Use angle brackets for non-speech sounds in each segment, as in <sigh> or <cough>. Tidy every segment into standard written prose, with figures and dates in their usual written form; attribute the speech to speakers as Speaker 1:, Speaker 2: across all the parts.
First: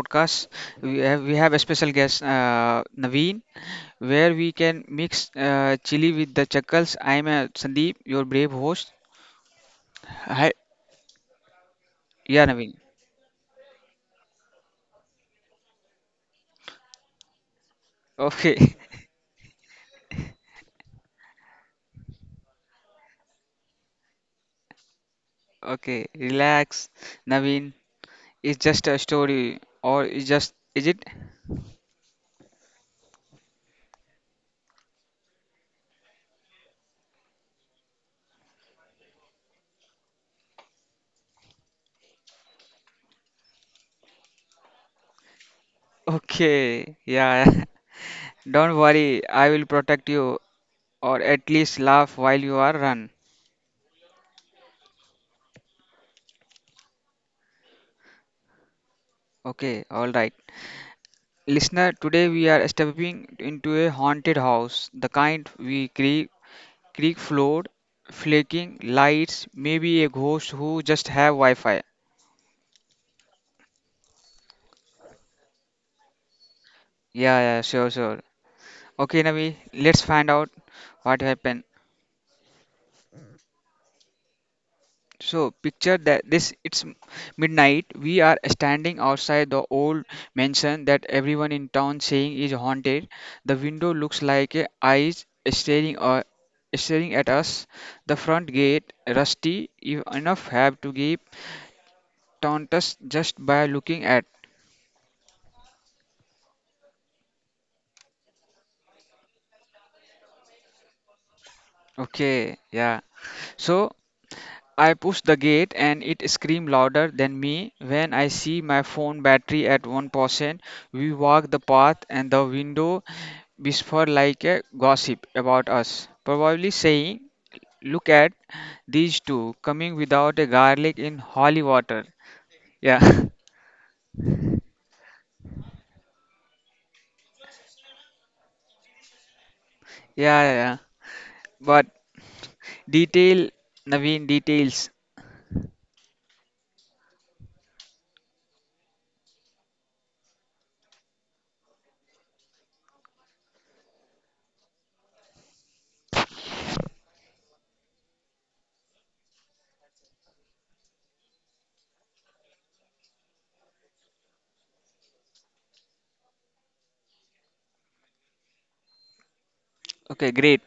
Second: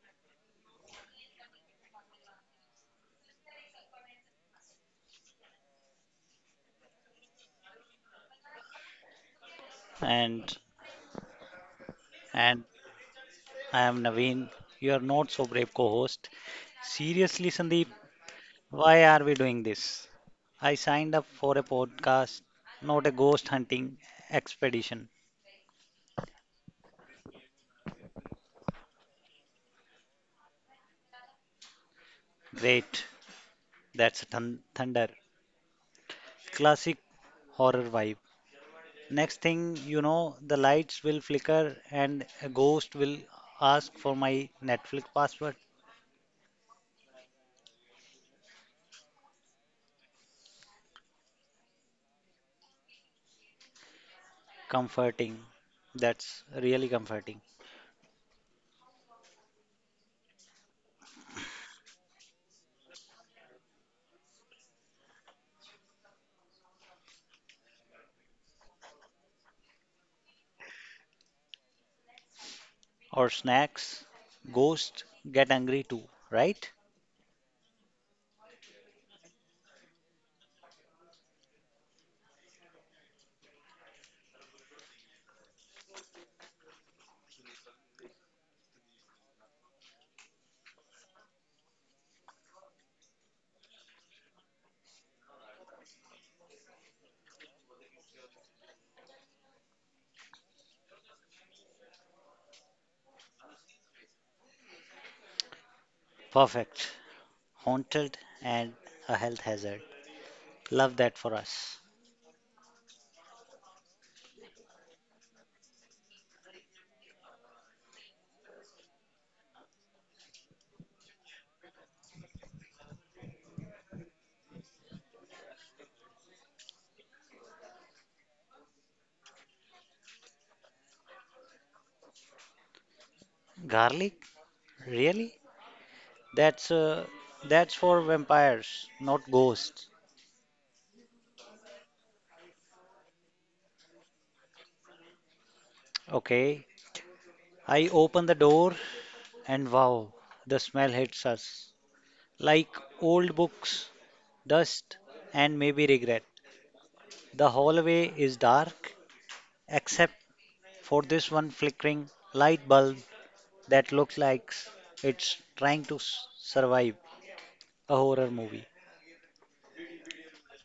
Speaker 1: podcast. We have a special guest, Naveen, where we can mix chili with the chuckles. I am Sandeep, your brave host. Hi,
Speaker 2: and
Speaker 1: yeah,
Speaker 2: and
Speaker 1: Naveen.
Speaker 2: I am Naveen, your not so brave co-host. Seriously, Sandeep,
Speaker 1: Okay, <laughs>
Speaker 2: why are we doing this? I signed up for a podcast, not a ghost hunting expedition.
Speaker 1: okay, relax, Naveen. It's just a story, or it's just, is it?
Speaker 2: Great, that's thunder. Classic horror vibe. Next thing you know, the lights will flicker and a ghost will ask for my Netflix password.
Speaker 1: Okay, yeah. <laughs> Don't worry, I will protect you, or at least laugh while you are run.
Speaker 2: Comforting. That's really comforting.
Speaker 1: Okay, all right. Listener, today we are stepping into a haunted house, the kind we creak, creak floor, flaking lights, maybe a ghost who just have Wi-Fi.
Speaker 2: Or snacks. Ghosts get angry too, right?
Speaker 1: Yeah, yeah, sure, sure. Okay, Navi, let's find out what happened. So picture that this it's midnight. We are standing outside the old mansion that everyone in town saying is haunted. The window looks like a eyes staring or staring at us. The front gate rusty if enough have to give taunt us just by looking at.
Speaker 2: Perfect. Haunted and a health hazard. Love that for us.
Speaker 1: Okay, yeah. So I pushed the gate and it screamed louder than me. When I see my phone battery at 1%, we walk the path and the window whisper like a gossip about us, probably saying, look at these two coming without a garlic in holy water. Yeah, <laughs>
Speaker 2: Garlic? Really? That's uh, that's for vampires, not ghosts.
Speaker 1: yeah, yeah, yeah. But detail, Naveen, details.
Speaker 2: Okay. I open the door and wow, the smell hits us. Like old books, dust, and maybe regret. The hallway is dark except for this one flickering light bulb that looks like it's trying to survive a horror movie.
Speaker 1: Okay, great.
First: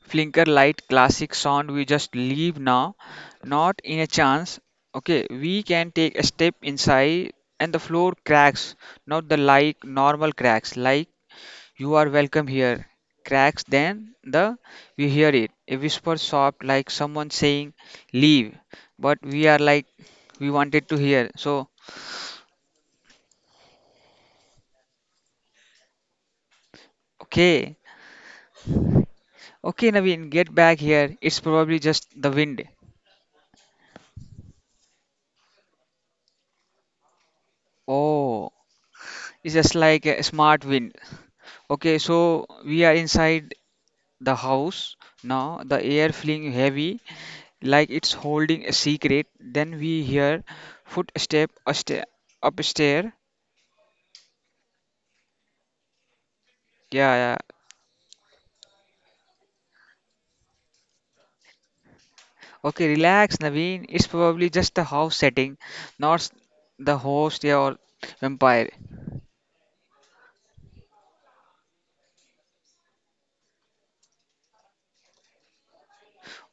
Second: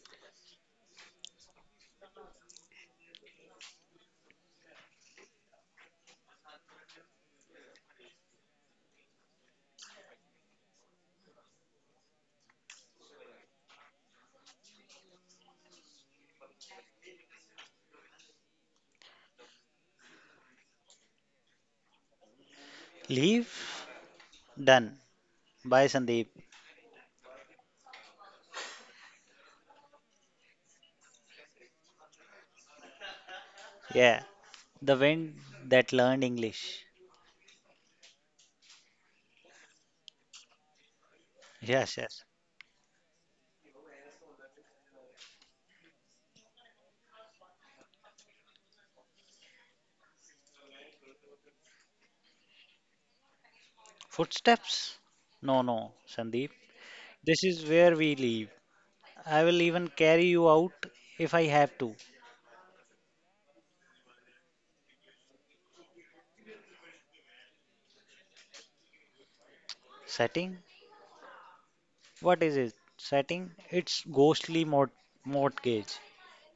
Speaker 1: Flinker light classic sound we just leave now, not in a chance. Okay, we can take a step inside and the floor cracks, not the like normal cracks, like you are welcome here. Cracks then the we hear it. A whisper soft like someone saying leave. But we are like we wanted to hear. So
Speaker 2: Leave? Done. Bye, Sandeep.
Speaker 1: okay. Okay, Naveen, get back here. It's probably just the wind.
Speaker 2: Yeah. The wind that learned English.
Speaker 1: Oh, it's just like a smart wind.
Speaker 2: Yes,
Speaker 1: Okay,
Speaker 2: yes.
Speaker 1: so we are inside the house now. The air feeling heavy, like it's holding a secret. Then we hear footstep upstairs.
Speaker 2: Footsteps? No, no, Sandeep.
Speaker 1: Yeah, yeah.
Speaker 2: This is where we leave. I will even carry you out if I have to.
Speaker 1: Okay, relax, Naveen. It's probably just the house setting, not s- the host, yeah, or vampire.
Speaker 2: Setting? What is it? Setting? It's mortgage.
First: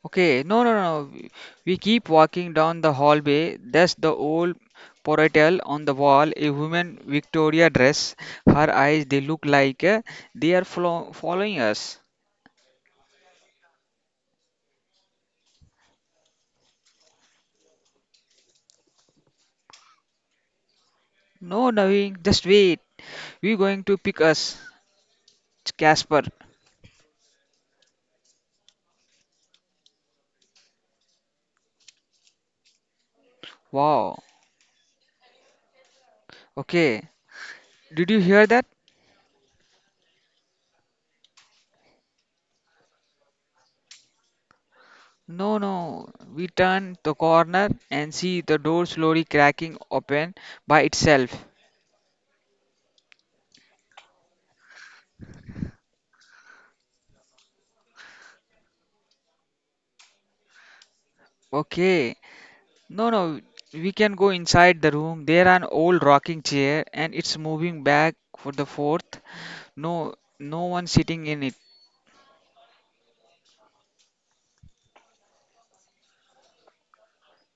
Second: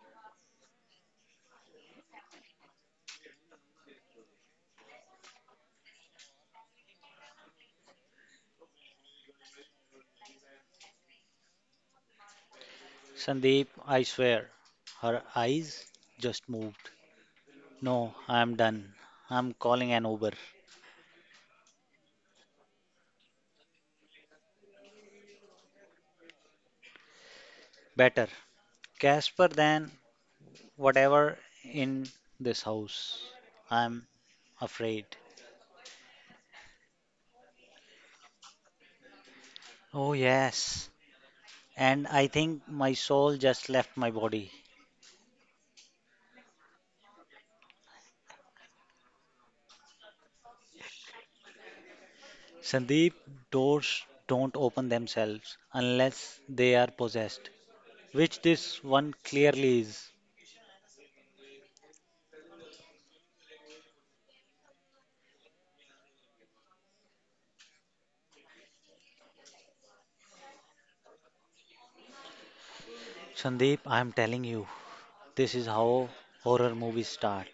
Speaker 1: Okay, no, no, no. We keep walking down the hallway. There's the old portal on the wall, a woman Victoria dress. Her eyes, they look like they are flo following us.
Speaker 2: Sandeep, I swear. Her eyes just moved. No, I'm done. I'm calling an Uber.
Speaker 1: No, Naveen, just wait. We're going to pick us, Casper.
Speaker 2: Better. Casper, then whatever in this house. I'm
Speaker 1: Wow.
Speaker 2: afraid.
Speaker 1: Okay. Did you hear that?
Speaker 2: Oh, yes. And I think my soul just left my body.
Speaker 1: No, no. We turn the corner and see the door slowly cracking open by itself.
Speaker 2: Sandeep, doors don't open themselves unless they are possessed, which this one clearly is.
Speaker 1: Okay. No, no, we can go inside the room. There an old rocking chair and it's moving back for the fourth. No, no one sitting in it.
Speaker 2: Sandeep, I'm telling you, this is how horror movies start.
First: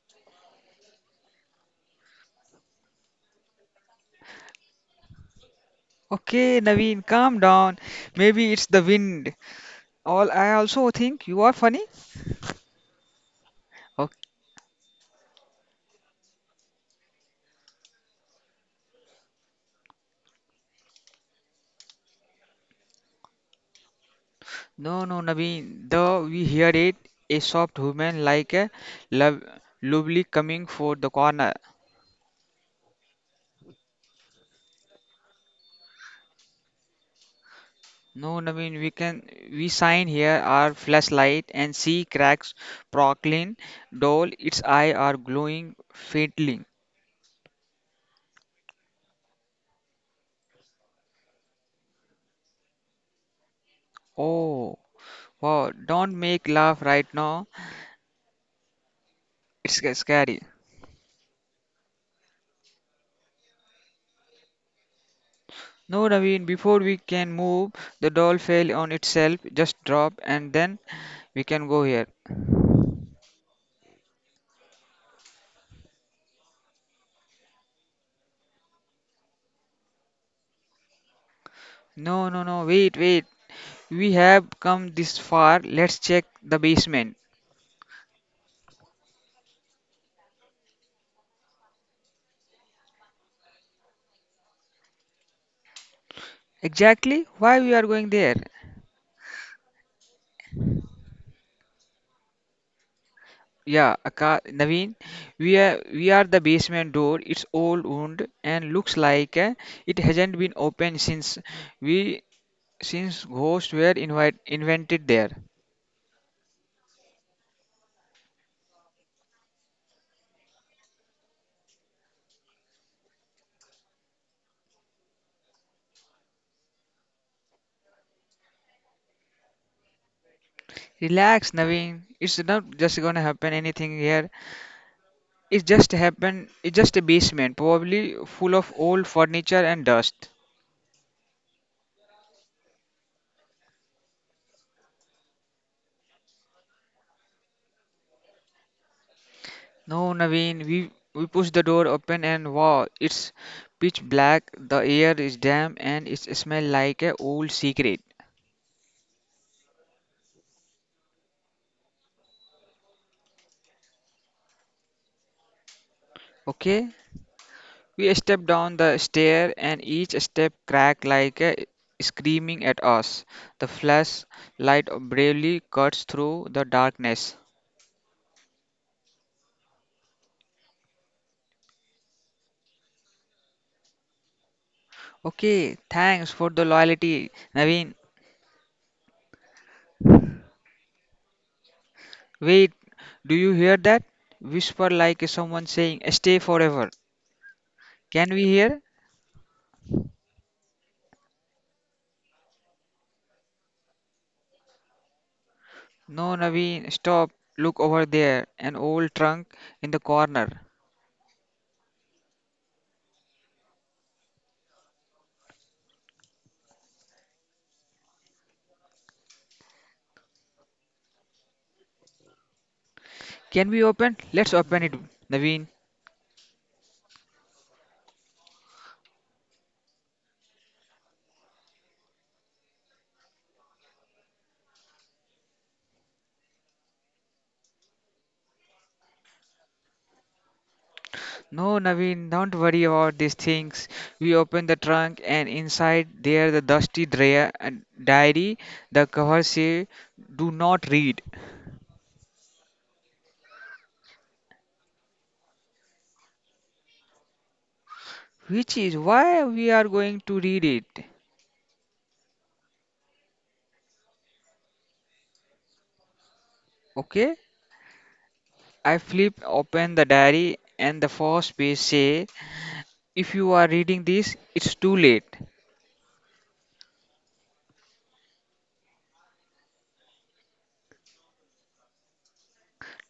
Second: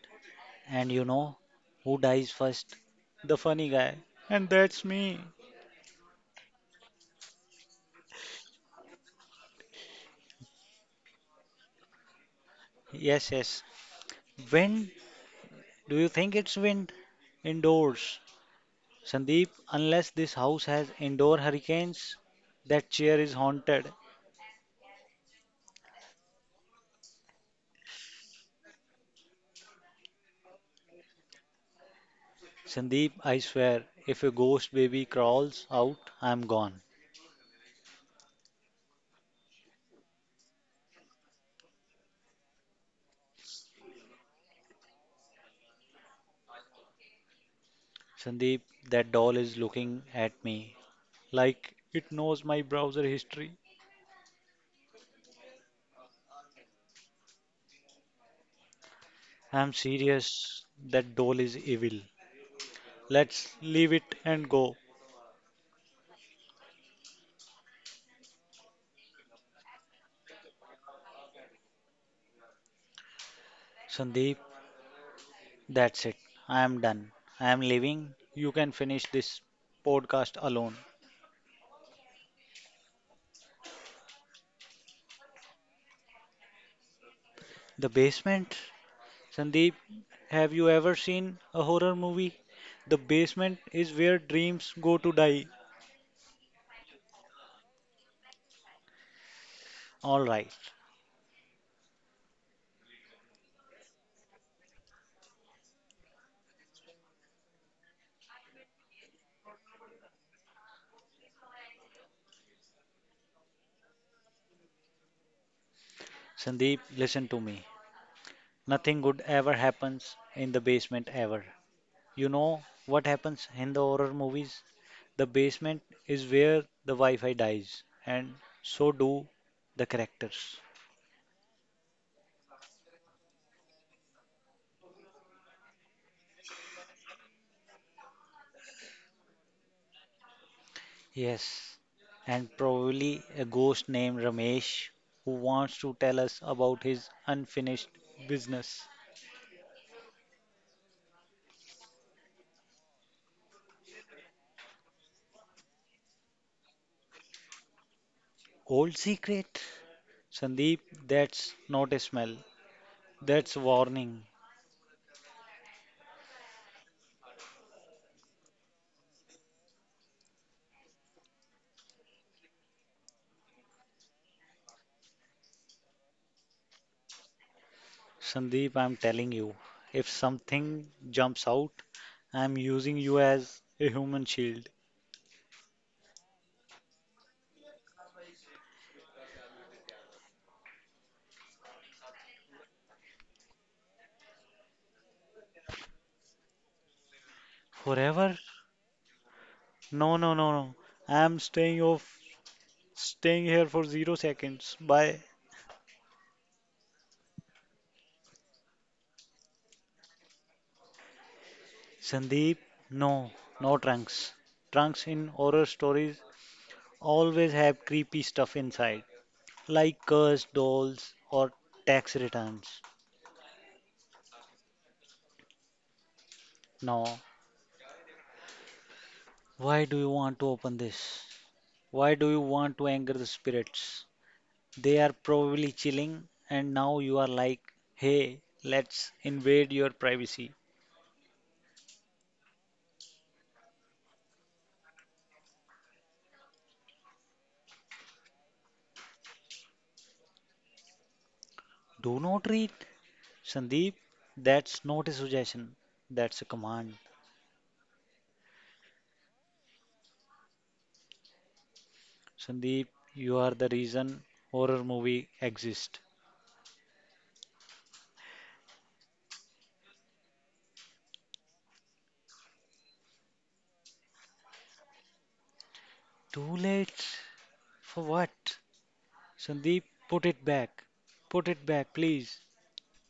Speaker 2: And you know who dies first? The funny guy. And that's me.
Speaker 1: Okay, Naveen, calm down. Maybe it's the wind. All I also think you are funny.
Speaker 2: Yes, yes.
Speaker 1: Okay.
Speaker 2: Wind? Do you think it's wind? Indoors. Sandeep, unless this house has indoor hurricanes, that chair is haunted.
Speaker 1: No, no, Naveen. The we hear it. A soft woman like a lov- lovely coming for the corner.
Speaker 2: Sandeep, I swear, if a ghost baby crawls out, I'm gone.
Speaker 1: No, Naveen, we sign here our flashlight and see cracks prockling, doll, its eye are glowing faintly.
Speaker 2: Sandeep, that doll is looking at me like it knows my browser history.
Speaker 1: Oh, wow, don't make laugh right now.
Speaker 2: I'm
Speaker 1: It's scary.
Speaker 2: serious, that doll is evil. Let's leave it and go.
Speaker 1: No, Naveen, before we can move, the doll fell on itself, just drop and then we can go here.
Speaker 2: Sandeep, that's it. I am done. I am leaving. You can finish this podcast alone.
Speaker 1: No, no, no, wait, wait. We have come this far. Let's check the basement.
Speaker 2: The basement? Sandeep, have you ever seen a horror movie? The basement is where dreams go to die.
Speaker 1: Exactly why we are going there?
Speaker 2: Alright,
Speaker 1: Yeah, Aka Naveen, we are the basement door. It's old wound and looks like it hasn't been opened since we since ghosts were invented there.
Speaker 2: Sandeep, listen to me. Nothing good ever happens in the basement ever. You know what happens in the horror movies? The basement is where the Wi Fi dies, and so do the characters.
Speaker 1: Relax, Naveen. It's not just gonna happen anything here. It just happened. It's just a basement, probably full of old furniture and dust.
Speaker 2: Yes, and probably a ghost named Ramesh who wants to tell us about his unfinished business.
Speaker 1: No, Naveen, we push the door open and wow, it's pitch black. The air is damp and it smells like a old secret.
Speaker 2: Old secret? Sandeep, that's not a smell. That's warning.
Speaker 1: Okay, we stepped down the stair, and each step cracked like a screaming at us. The flashlight bravely cuts through the darkness.
Speaker 2: Sandeep, I'm telling you, if something jumps out, I'm using you as a human shield.
Speaker 1: Okay, thanks for the loyalty, Naveen. Wait, do you hear that? Whisper like someone saying, stay forever. Can
Speaker 2: Forever?
Speaker 1: we hear?
Speaker 2: No, no, no, no. I'm staying off, staying here for 0 seconds. Bye.
Speaker 1: No, Naveen, stop. Look over there, an old trunk in the corner.
Speaker 2: Sandeep, no, no trunks. Trunks in horror stories always have creepy stuff inside, like cursed dolls or tax returns.
Speaker 1: Can we open? Let's open it, Naveen.
Speaker 2: No, why do you want to open this? Why do you want to anger the spirits? They are probably chilling, and now you are like, hey, let's invade your privacy.
Speaker 1: No, Naveen, don't worry about these things. We open the trunk, and inside there the dusty diary, the cover say, "Do not read,"
Speaker 2: Do not read. Sandeep, that's not a suggestion, that's a command.
Speaker 1: which is why we are going to read it.
Speaker 2: Sandeep, you are the reason horror movie exist.
Speaker 1: Okay? I flip open the diary, and the first page say, "If you are reading this, it's too late."
Speaker 2: Too late. For what? Sandeep, put it back. Put it back, please.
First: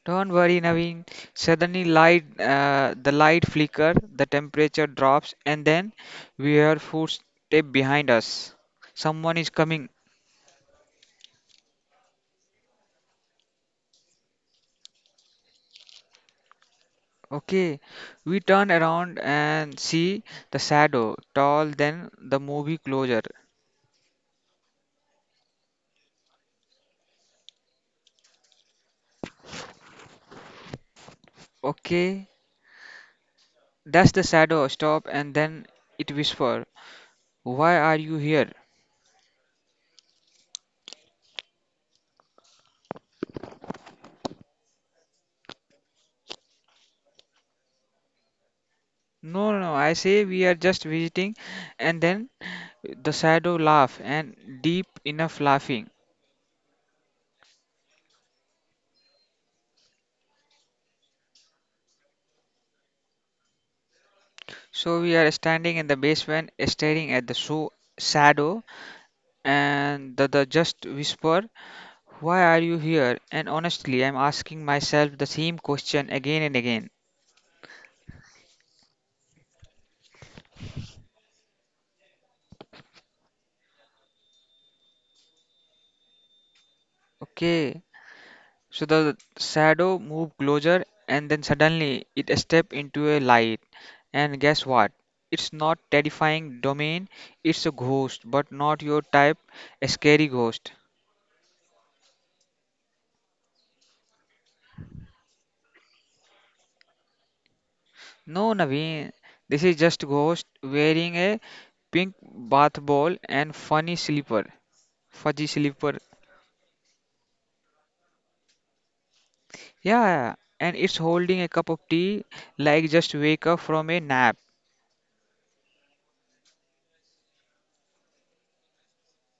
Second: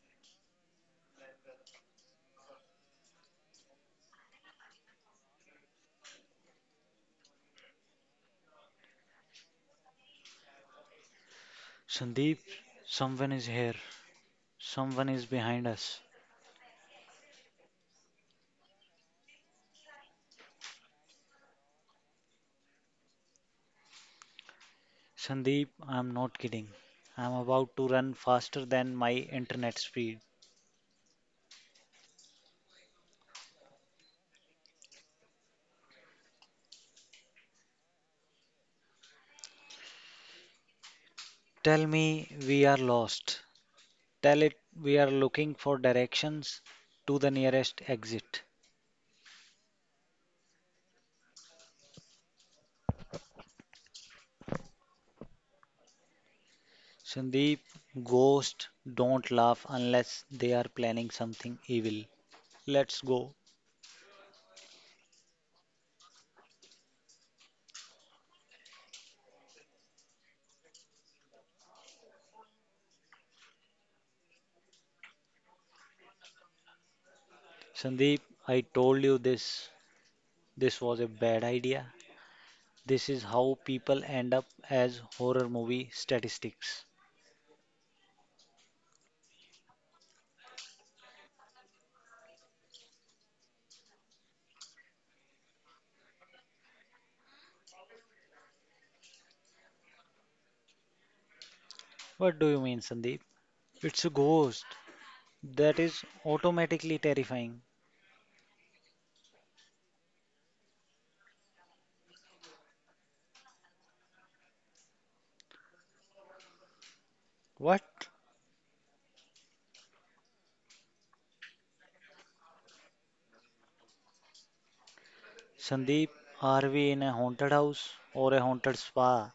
Speaker 1: Don't worry, Naveen. Suddenly, light the light flicker, the temperature drops, and then we hear footsteps behind us. Someone is coming.
Speaker 2: Sandeep, someone is here. Someone is behind us.
Speaker 1: Okay, we turn around and see the shadow, tall than the movie closure.
Speaker 2: Sandeep, I'm not kidding. I'm about to run faster than my internet speed.
Speaker 1: Okay, that's the shadow. Stop, and then it whisper, "Why are you here?"
Speaker 2: Tell me we are lost. Tell it we are looking for directions to the nearest exit.
Speaker 1: No, no, no, I say we are just visiting, and then the shadow laugh and deep enough laughing.
Speaker 2: Sandeep, ghosts don't laugh unless they are planning something evil. Let's go.
Speaker 1: So we are standing in the basement, staring at the show shadow, and the just whisper. Why are you here? And honestly, I'm asking myself the same question again and again.
Speaker 2: Sandeep, I told you this. This was a bad idea. This is how people end up as horror movie statistics.
Speaker 1: Okay, so the shadow moved closer and then suddenly it stepped into a light. And guess what? It's not terrifying domain, it's a ghost, but not your type, a scary ghost.
Speaker 2: What do you mean, Sandeep? It's a ghost. That is automatically terrifying.
Speaker 1: No, Naveen, this is just ghost wearing a pink bath ball and fuzzy slipper.
Speaker 2: What?
Speaker 1: Yeah, and it's holding a cup of tea like just wake up from a nap.
Speaker 2: Sandeep, are we in a haunted house or a haunted spa?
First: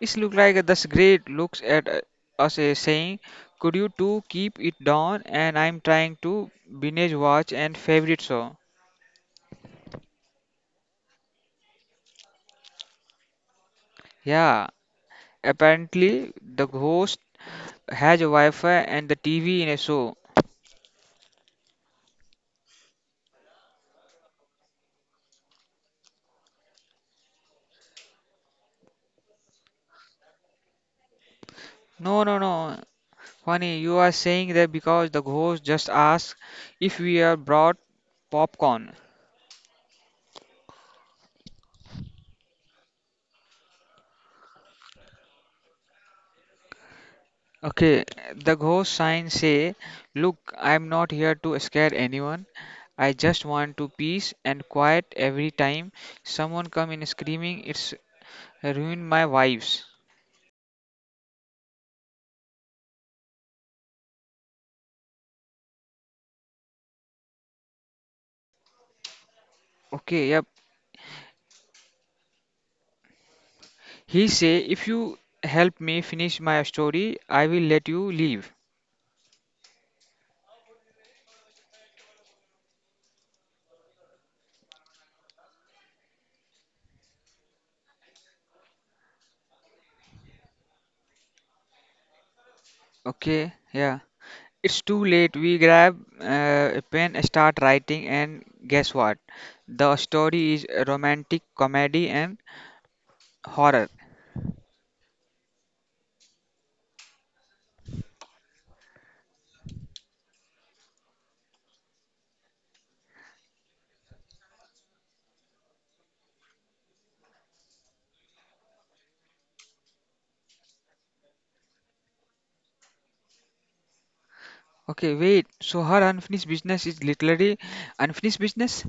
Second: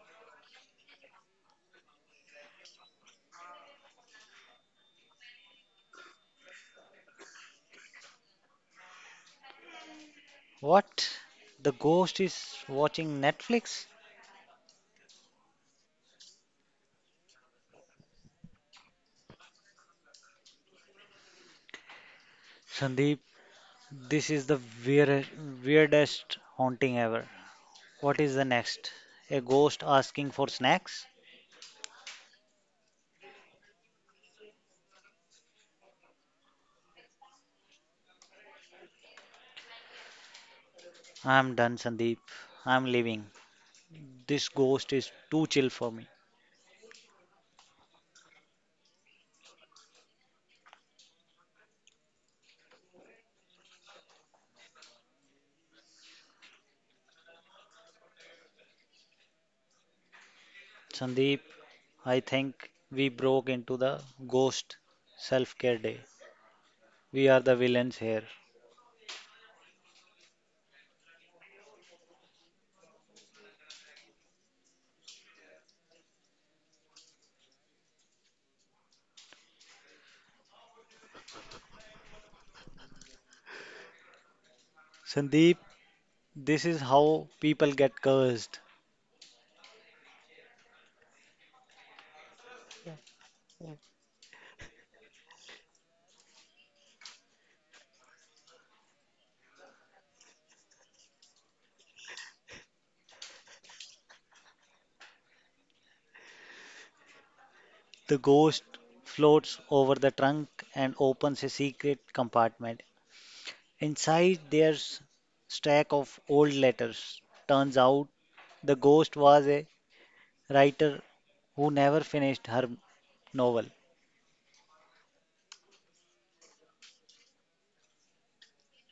Speaker 1: It look like this great looks at us saying, "Could you two keep it down?" And I'm trying to binge watch and favorite song.
Speaker 2: What? The ghost is watching Netflix?
Speaker 1: Yeah, apparently the host has a Wi-Fi and the TV in a show.
Speaker 2: Sandeep, this is the weir- weirdest haunting ever. What is the next? A ghost asking for snacks?
Speaker 1: No, no, no. Funny, you are saying that because the host just asked if we are brought popcorn.
Speaker 2: I'm done, Sandeep. I'm leaving. This ghost is too chill for me.
Speaker 1: Okay, the ghost sign say, look, I'm not here to scare anyone. I just want to peace and quiet every time someone come in screaming, it's ruined my vibes.
Speaker 2: Sandeep, I think we broke into the ghost self care day. We are the villains here.
Speaker 1: Okay, yep. He say, if you help me finish my story, I will let you leave.
Speaker 2: Sandeep, this is how people get cursed.
Speaker 1: Okay, yeah. It's too late. We grab a pen, start writing, and guess what? The story is a romantic comedy and horror.
Speaker 2: The ghost floats over the trunk and opens a secret compartment. Inside, there's stack of old letters. Turns out the ghost was a writer who never finished her novel.
Speaker 1: Okay, wait. So her unfinished business is literally unfinished business?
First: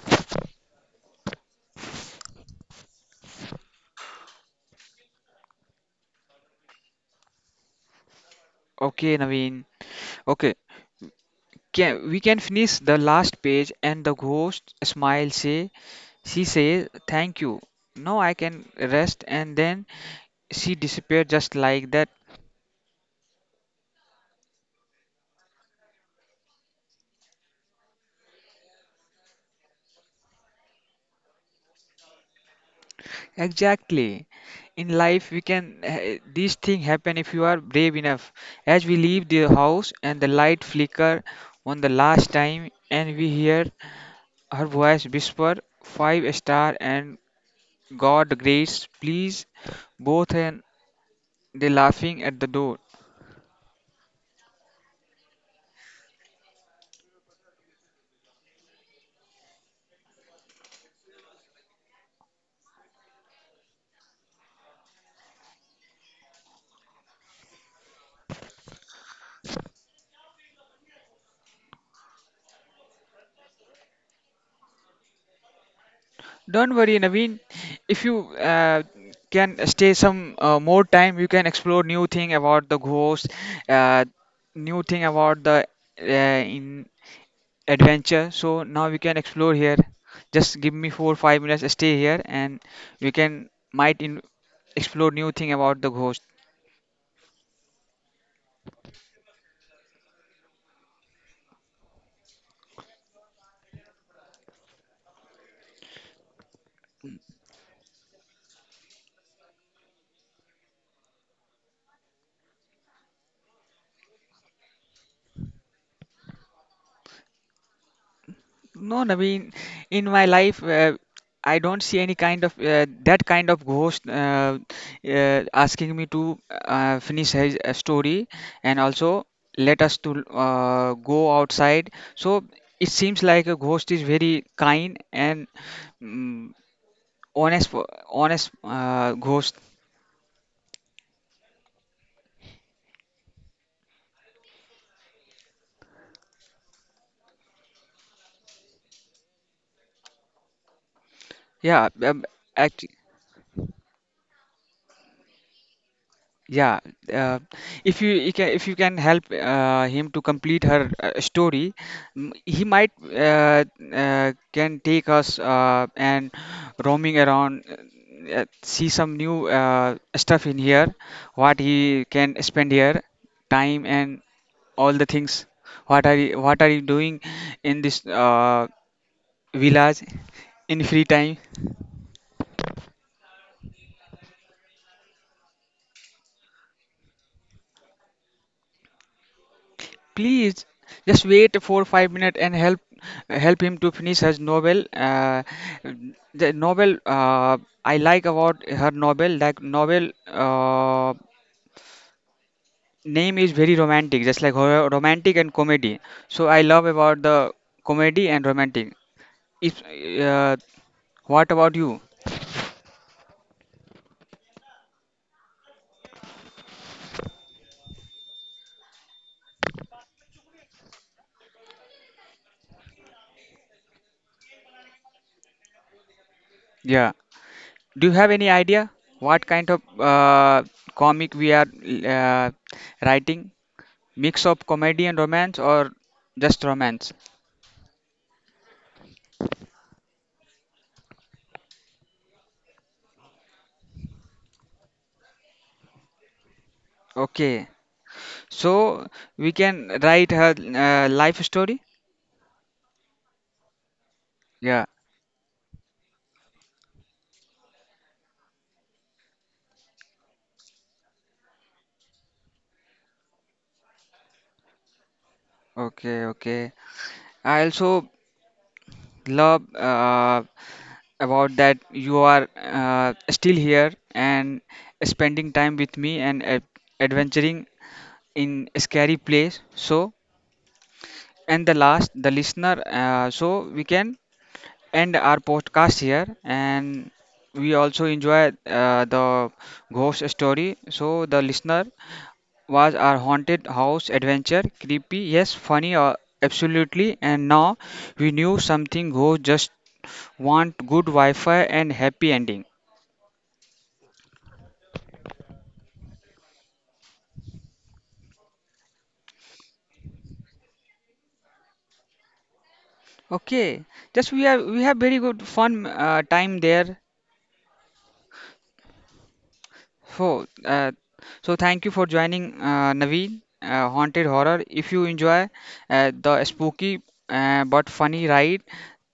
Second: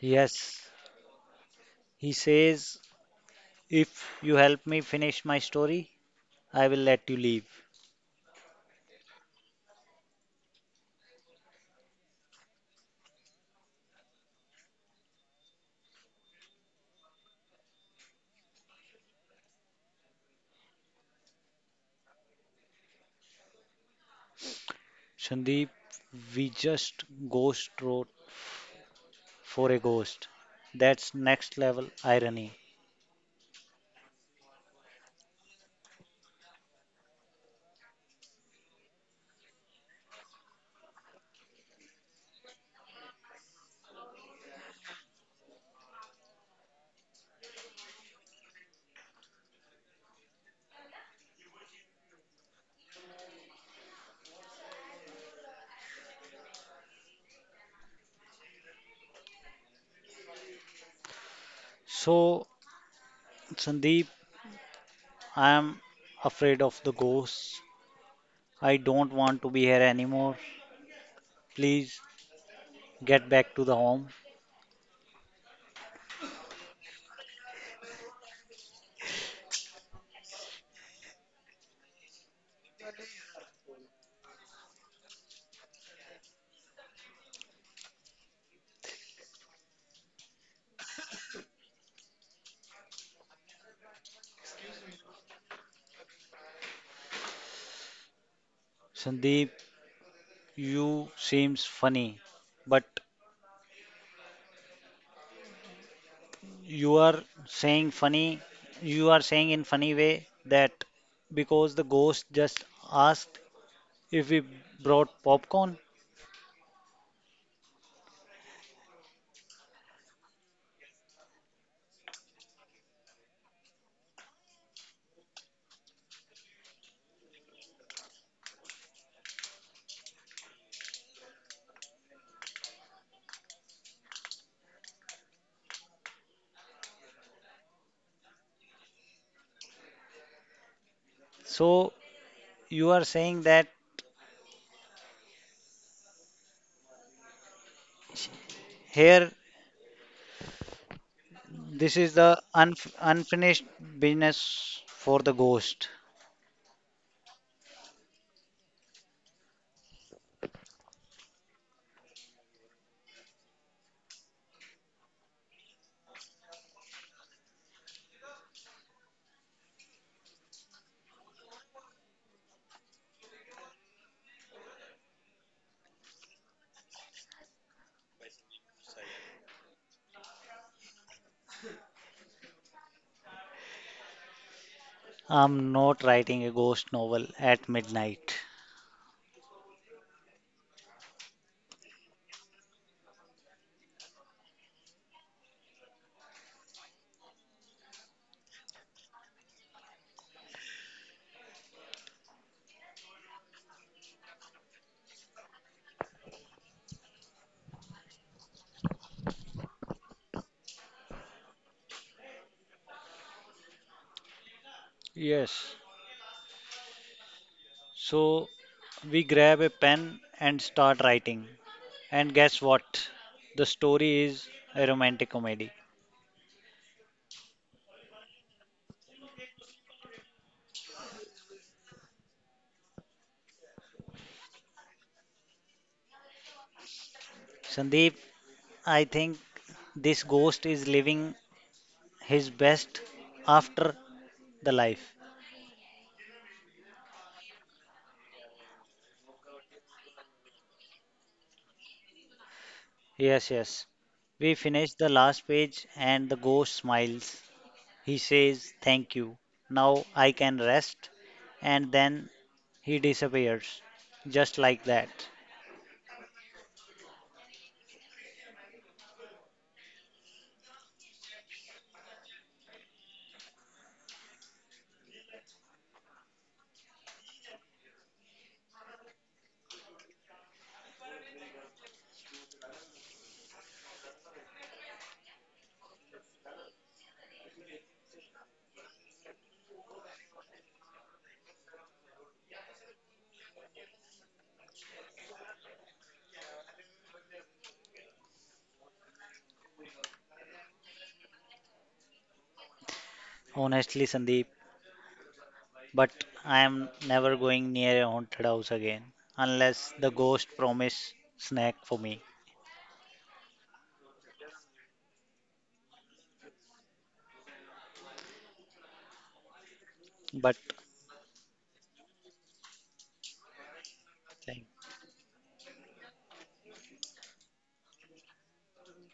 Speaker 2: Yes, he says, if you help me finish my story, I will let you leave.
Speaker 1: Okay, Naveen. Okay. Can, we can finish the last page and the ghost smile say she says thank you. Now I can rest and then she disappeared just like that.
Speaker 2: Sandeep, we just ghost wrote for a ghost. That's next level irony.
Speaker 1: Exactly. In life, we can these things happen if you are brave enough. As we leave the house and the light flicker on the last time, and we hear her voice whisper, "Five star and God grace, please. Both and they laughing at the door.
Speaker 2: So, Sandeep, I am afraid of the ghosts. I don't want to be here anymore. Please get back to the home.
Speaker 1: Don't worry, Naveen. If you can stay some more time, you can explore new thing about the ghost, uh, new thing about the in adventure. So now we can explore here. Just give me four five minutes. Stay here, and we can explore new thing about the ghost.
Speaker 2: Sandeep, you seems funny, but you are saying funny, you are saying in funny way that because the ghost just asked if we brought popcorn.
Speaker 1: No, Naveen, in my life, I don't see any kind of that kind of ghost asking me to finish his story and also let us to go outside. So it seems like a ghost is very kind and mm honest, honest ghost.
Speaker 2: So you are saying that here, this is
Speaker 1: Yeah,
Speaker 2: the
Speaker 1: act
Speaker 2: unfinished business for the ghost.
Speaker 1: yeah. Uh, if you can, if you can help him to complete her story, he might can take us and roaming around, see some new stuff in here, what he can spend here, time and all the things. What are you doing in this village in free time?
Speaker 2: I'm not writing a ghost novel at midnight.
Speaker 1: Please just wait for 5 minutes and help him to finish his novel, the novel, I like about her novel, like novel, uh, name is very romantic just like her romantic and comedy, so I love about the comedy and romantic, if uh, what about you?
Speaker 2: Yes. So we grab a pen and start writing. And guess what? The story is a romantic comedy.
Speaker 1: Yeah, do you have any idea what kind of comic we are uh, writing, mix of comedy and romance or just romance?
Speaker 2: Sandeep, I think this ghost is living his best after the life.
Speaker 1: Okay. So we can write her life story.
Speaker 2: Yes, yes. We
Speaker 1: Yeah.
Speaker 2: finish the last page and the ghost smiles. He says, thank you. Now I can rest. And then he disappears. Just like that.
Speaker 1: Okay. Okay. I also love about that you are still here and spending time with me and adventuring in a scary place. So and the last the listener, so we can end our podcast here and we also enjoy the ghost story. So the listener, was our haunted house adventure creepy? Yes. Funny? Absolutely. And now we knew something, ghosts just want good Wi-Fi and happy ending.
Speaker 2: Honestly, Sandeep, but I am never going near a haunted house again. Unless the ghost promise snack for me.
Speaker 1: Okay, just we have very good fun time there. So,
Speaker 2: But,
Speaker 1: so thank you for joining, Naveen. Haunted Horror.
Speaker 2: like,
Speaker 1: If you enjoy the spooky, but funny ride,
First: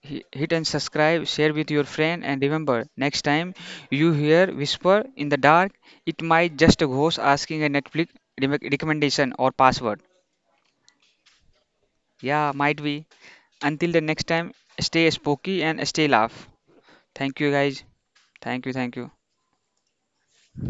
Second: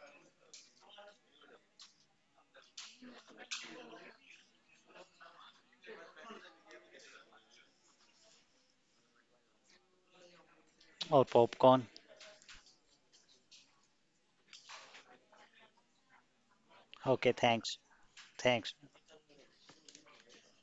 Speaker 1: hit and subscribe, share with your friend, and remember, next time you hear whisper in the dark, it might just a ghost asking a Netflix recommendation or password.
Speaker 2: or popcorn.
Speaker 1: Yeah, might be. Until the next time, stay spooky and stay laugh.
Speaker 2: Okay,
Speaker 1: Thank you
Speaker 2: thanks.
Speaker 1: guys. Thank you,
Speaker 2: Thanks.
Speaker 1: thank you.